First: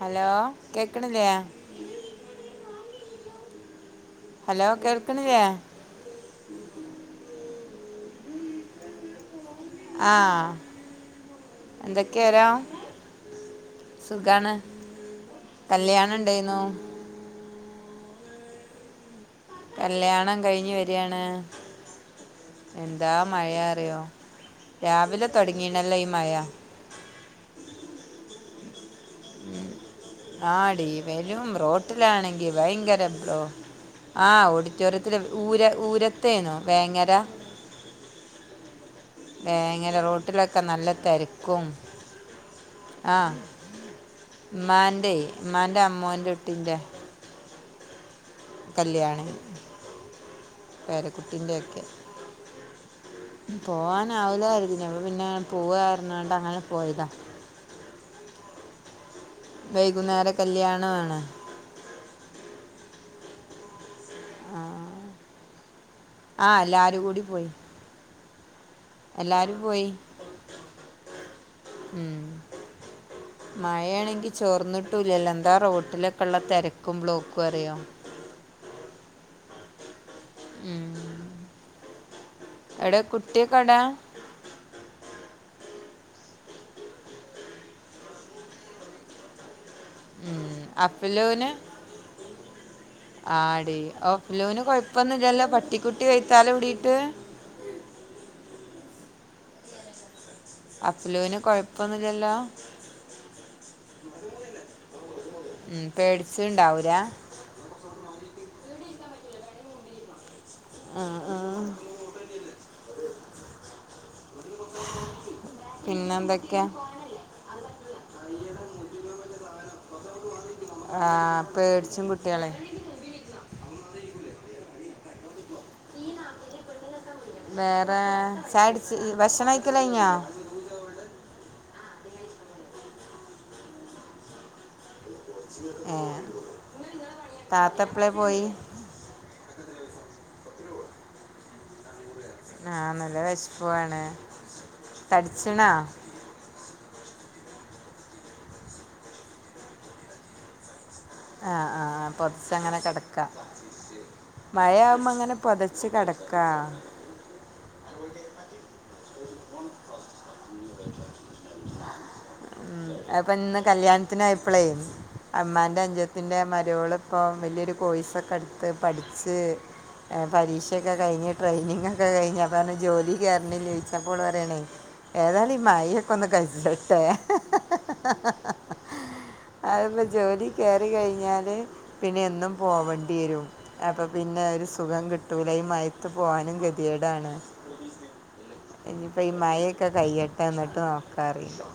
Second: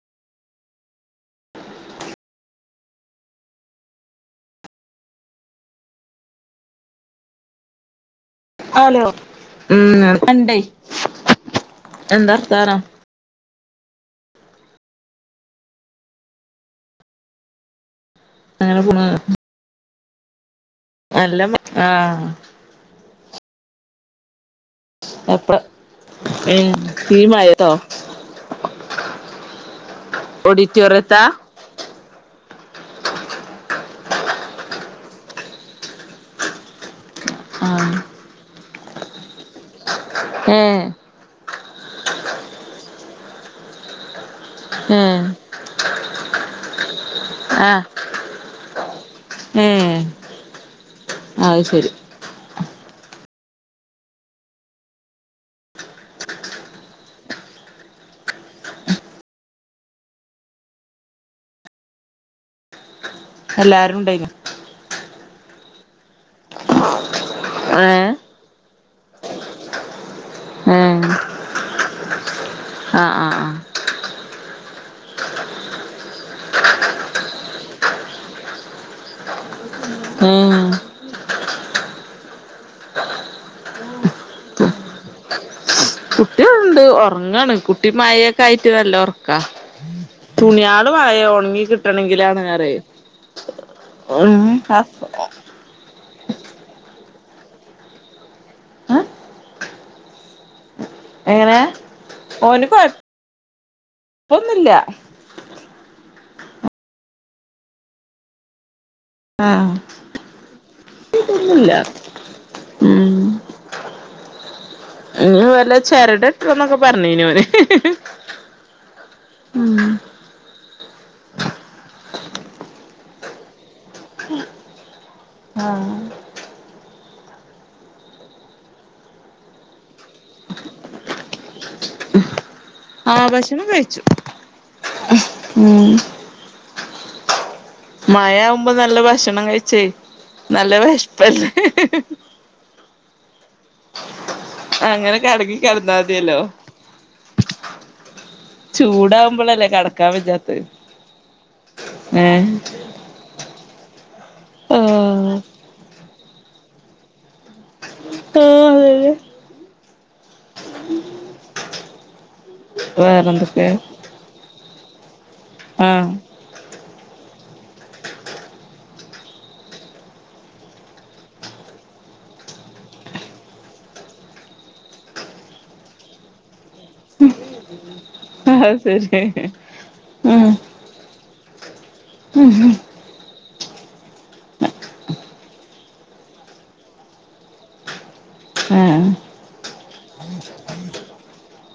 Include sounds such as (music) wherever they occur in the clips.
Hello കേക്കണില്ലയാ hello കേൾക്കണില്ലേ hello ഉം ആ ഉണ്ടേ എന്താ എന്തൊക്കെയാരോ അർത്താനം സുഖാണ് കല്യാണം ഉണ്ടായിന്നു അങ്ങനെ പൊണ് കല്യാണം കഴിഞ്ഞു വരിയാണ് മ ആഹ് എന്താ മഴയാറിയോ എപ്പള ഈ മഴയത്തോ ആടി ഓഡിറ്റോറിയത്താ വരും റോട്ടിലാണെങ്കി ഭയങ്കര ബ്ലോ ആ ഓഡിറ്റോറിയത്തില് ഊര ഊരത്തേന്നോ വേങ്ങര ആഹ് എങ്ങനെ റോ റോട്ടിലൊക്കെ ഏഹ് നല്ല തെരക്കും ആഹ് ഉമ്മാന്റെ ഏഹ് ഉമ്മാന്റെ അമ്മോന്റെ കുട്ടീന്റെ ആ കല്യാണി പെര അത് കുട്ടീൻ്റെയൊക്കെ ശരി പോവാനാവില്ലായിരിക്കും ഞങ്ങള് പിന്നെ പോവാർഞാണ്ടങ്ങനെ പോയതാ വൈകുന്നേരം കല്യാണമാണ് എല്ലാരും ഉണ്ടായി ആ ആ എല്ലാരും കൂടി പോയി ഏഹ് എല്ലാരും പോയി ഉം ആ ആ ആ മഴയാണെങ്കിൽ ചോർന്നിട്ടുമില്ലല്ലോ എന്താ റോട്ടിലൊക്കുള്ള തെരക്കും ബ്ലോക്കും അറിയുവോ ആഹ് ഏഹ് ഉം എവിടെ കുട്ടിയൊക്കെ എവിടാ ണ്ട് ഒറങ്ങാണ് കുട്ടി മഴയൊക്കെ ആയിട്ട് നല്ല ഒറക്കാ തുണിയാള് മളെ അഫ്ലൂന് ഒണങ്ങി കിട്ടണങ്കിലാണ് പറയ ആടി കുട്ടി (unintelligible) അപ്പുലുവിന് എങ്ങനെ കൊഴപ്പൊന്നുംമി ല്ലല്ലോ പ്പൊന്നുമില്ല പേടിച്ചുണ്ടാവൂലേ ആഹ് ഉം, കൊഴപ്പമൊന്നും ഉം. ഇല്ല ഉം ഉം ഇനി വല്ല പിന്നെന്തൊക്കെയാ ചരടുകെട്ടുവെന്നൊക്കെ പറഞ്ഞേന്ന് അവന് ആ, പേടിച്ചും കുട്ടികളെ (inaudible) ആഹ് വേറെ ചായാ കുടിച് ഭക്ഷണംകഴി യ്കല് കഴിഞ്ഞോ ആ ഭക്ഷണം കഴിച്ചു ഏഹ് മഴ ആവുമ്പോ നല്ല ഭക്ഷണം കഴിച്ചേ നല്ല വെശപ്പല്ലേ ആഹ നല്ല വിശപ്പുമാണ് തടിച്ചണോ ചൂടാകുമ്പോളല്ലേ കടക്കാൻ പറ്റാത്തെ ആഹ് ആ പൊതച്ച് അങ്ങനെ കെടക്ക മഴ ആവുമ്പോ അങ്ങനെ ആഹ് പൊതച്ചു കെട ക്ക ആഹ് അതന്നെ (unintelligible) ഉം അപ്പൊ ഇന്ന് വേറെന്തൊക്കെ കല്യാണത്തിന് പോയപ്പളെ അമ്മാന്റെ ആഹ് അഞ്ചത്തിന്റെ മരോള് ഇപ്പോൾ വലിയൊരു കോഴ്സൊക്കെ എടുത്ത് പഠിച്ച് പരീക്ഷയൊക്കെ കഴിഞ്ഞ് ട്രെയിനിങ്ങൊക്കെ കഴിഞ്ഞ് അപ്പം പറ ജോലി കയറണ ജോയിച്ചപ്പോൾ പറയണേ ഏതായാലും ഈ മായൊക്കെ ഒന്ന് കഴിച്ചട്ടെ അത് ശരി അതിപ്പോം ജോലി ഉം കയറ കഴിഞ്ഞാൽ പിന്നെ എന്നും പോവേണ്ടി വരും അപ്പൊ പിന്നെ ഒരു സുഖം കിട്ടൂല ഈ മയത്ത് പോവാനും കെതേടാണ് ആഹ് ഇപ്പ ഈ മായ ഒക്കെ കൈയട്ടെ എന്നിട്ട് നോക്കാറിയൊള്ളൂ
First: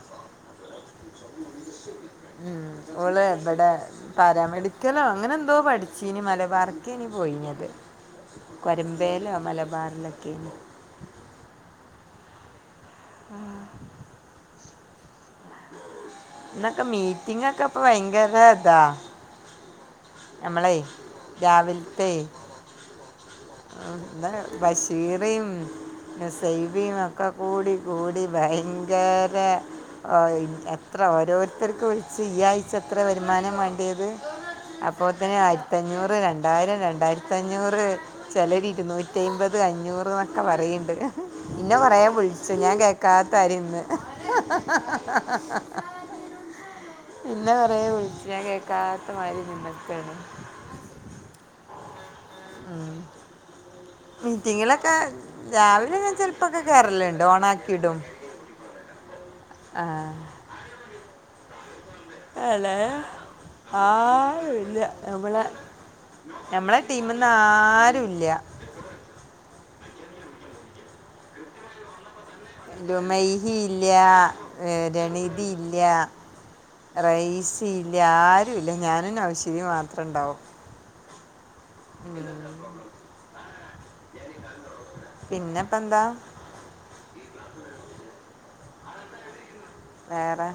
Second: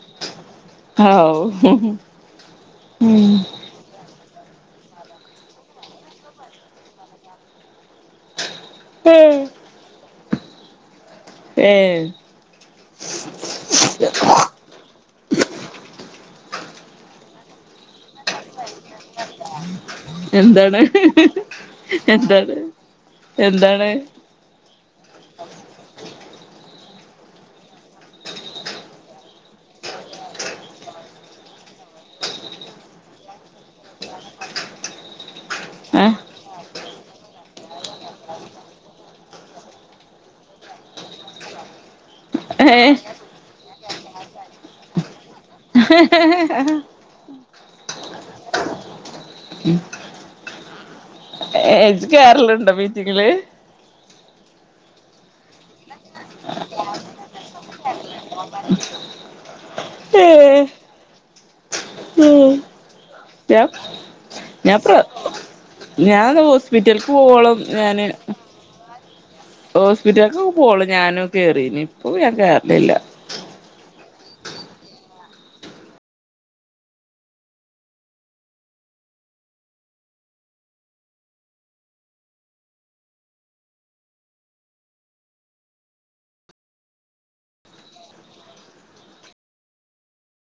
ആ ഉ ഉം. ഉം ഓള് ഇവിടെ പാരാമെഡിക്കലോ അങ്ങനെ ന്തോ പഠിച്ചീനി മലബാറ്ക്കെനി പോയിന്യത് കൊരമ്പേലോ മലബാറിലൊക്കെ ന് ഏ ഉം ഇന്നൊക്കെ മീറ്റിങ്ങൊക്കെ പ്പ ഭയങ്കര താ എന്താണ് രാവിലത്തെ എന്താണ് എന്താണ് എന്താ ബഷീറിം നുസൈബിം ഒക്കെ കൂടി കൂടി ഭയങ്കര ഓയ് എത്ര ഓരോരുത്തർക്ക് വിൽച്ച് ഈ ആഴ്ച എത്ര വരുമാനം മാണ്ട്യേത് അപ്പോത്തിന് ആ ആയിരത്തഞ്ഞൂറ് രണ്ടായിരം രണ്ടായിരത്തഞ്ഞൂറ് ചെലോര് ഇര്‌നൂറ്റയ്മ്പത് അഞ്ഞൂറ് ന്നൊക്കെ പറീണ്ട് ഇന്നെ കൊറേ വിൽ ച്ച് ഏ ഞാൻ കേക്കാത്താരി ന്ന് (unintelligible) ഇന്നെ കൊറേ വിൽച്ചീനി ഞാൻ കേക്കാത്ത മാതിരി നിന്നക്കാണ് ഏ ജ് കേർല്ണ്ടോ മീറ്റിങ്ങില് മീറ്റിങ്ങിലൊക്കെ രാവിലെ ഞാൻ ചെൽപ്പൊക്കെ കേറല്ണ്ട് ഓണാക്കിടും ആ ഏ ഉം അല്ലേ ഞാ ഞാൻ ആരുമില്ല പ്ര നമ്മളെ നമ്മളെ ടീമിൽ നിന്ന് ഞാനോസ്പിറ്റല്ക്കോവോളം ഞാന് ആരുമില്ല ഹോസ്പിറ്റല്ക്ക് പോവോളു ഞാനും കേറിനി (unintelligible) ഞാൻ കേറലില്ല ല്ല്യാ രണീതില്ല്യ റയീസില്ല്യ ആരുല്ല ഞാനും നൗഷിദിം മാത്രം ണ്ടാവും ഇങ്ങനത്തെ പ്രോബ്ളം പിന്നെപ്പ ന്താ വേറെ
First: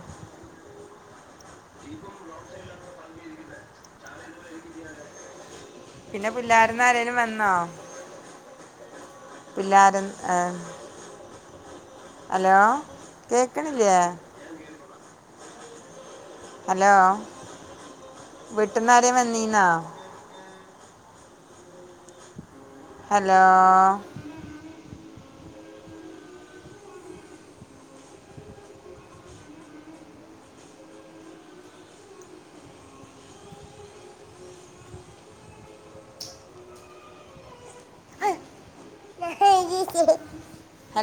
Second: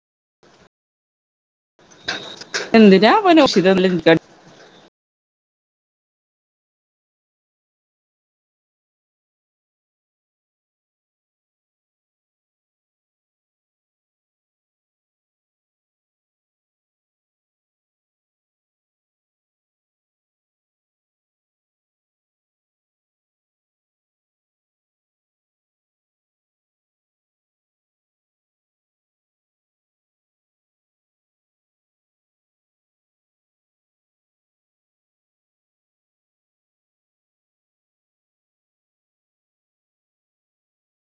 (unintelligible) എന്തിനാ പ്പം നൗഷിദ (unintelligible) പിന്നെ പുല്ലാരേന്ന് ആരേലും വന്നോ പുല്ലാര്ന്ന് അ അലോ കേക്ക്ണില്ലേ അലോ വീട്ട്ന്നരേം വന്നീന്നോ ഹലോ (inaudible)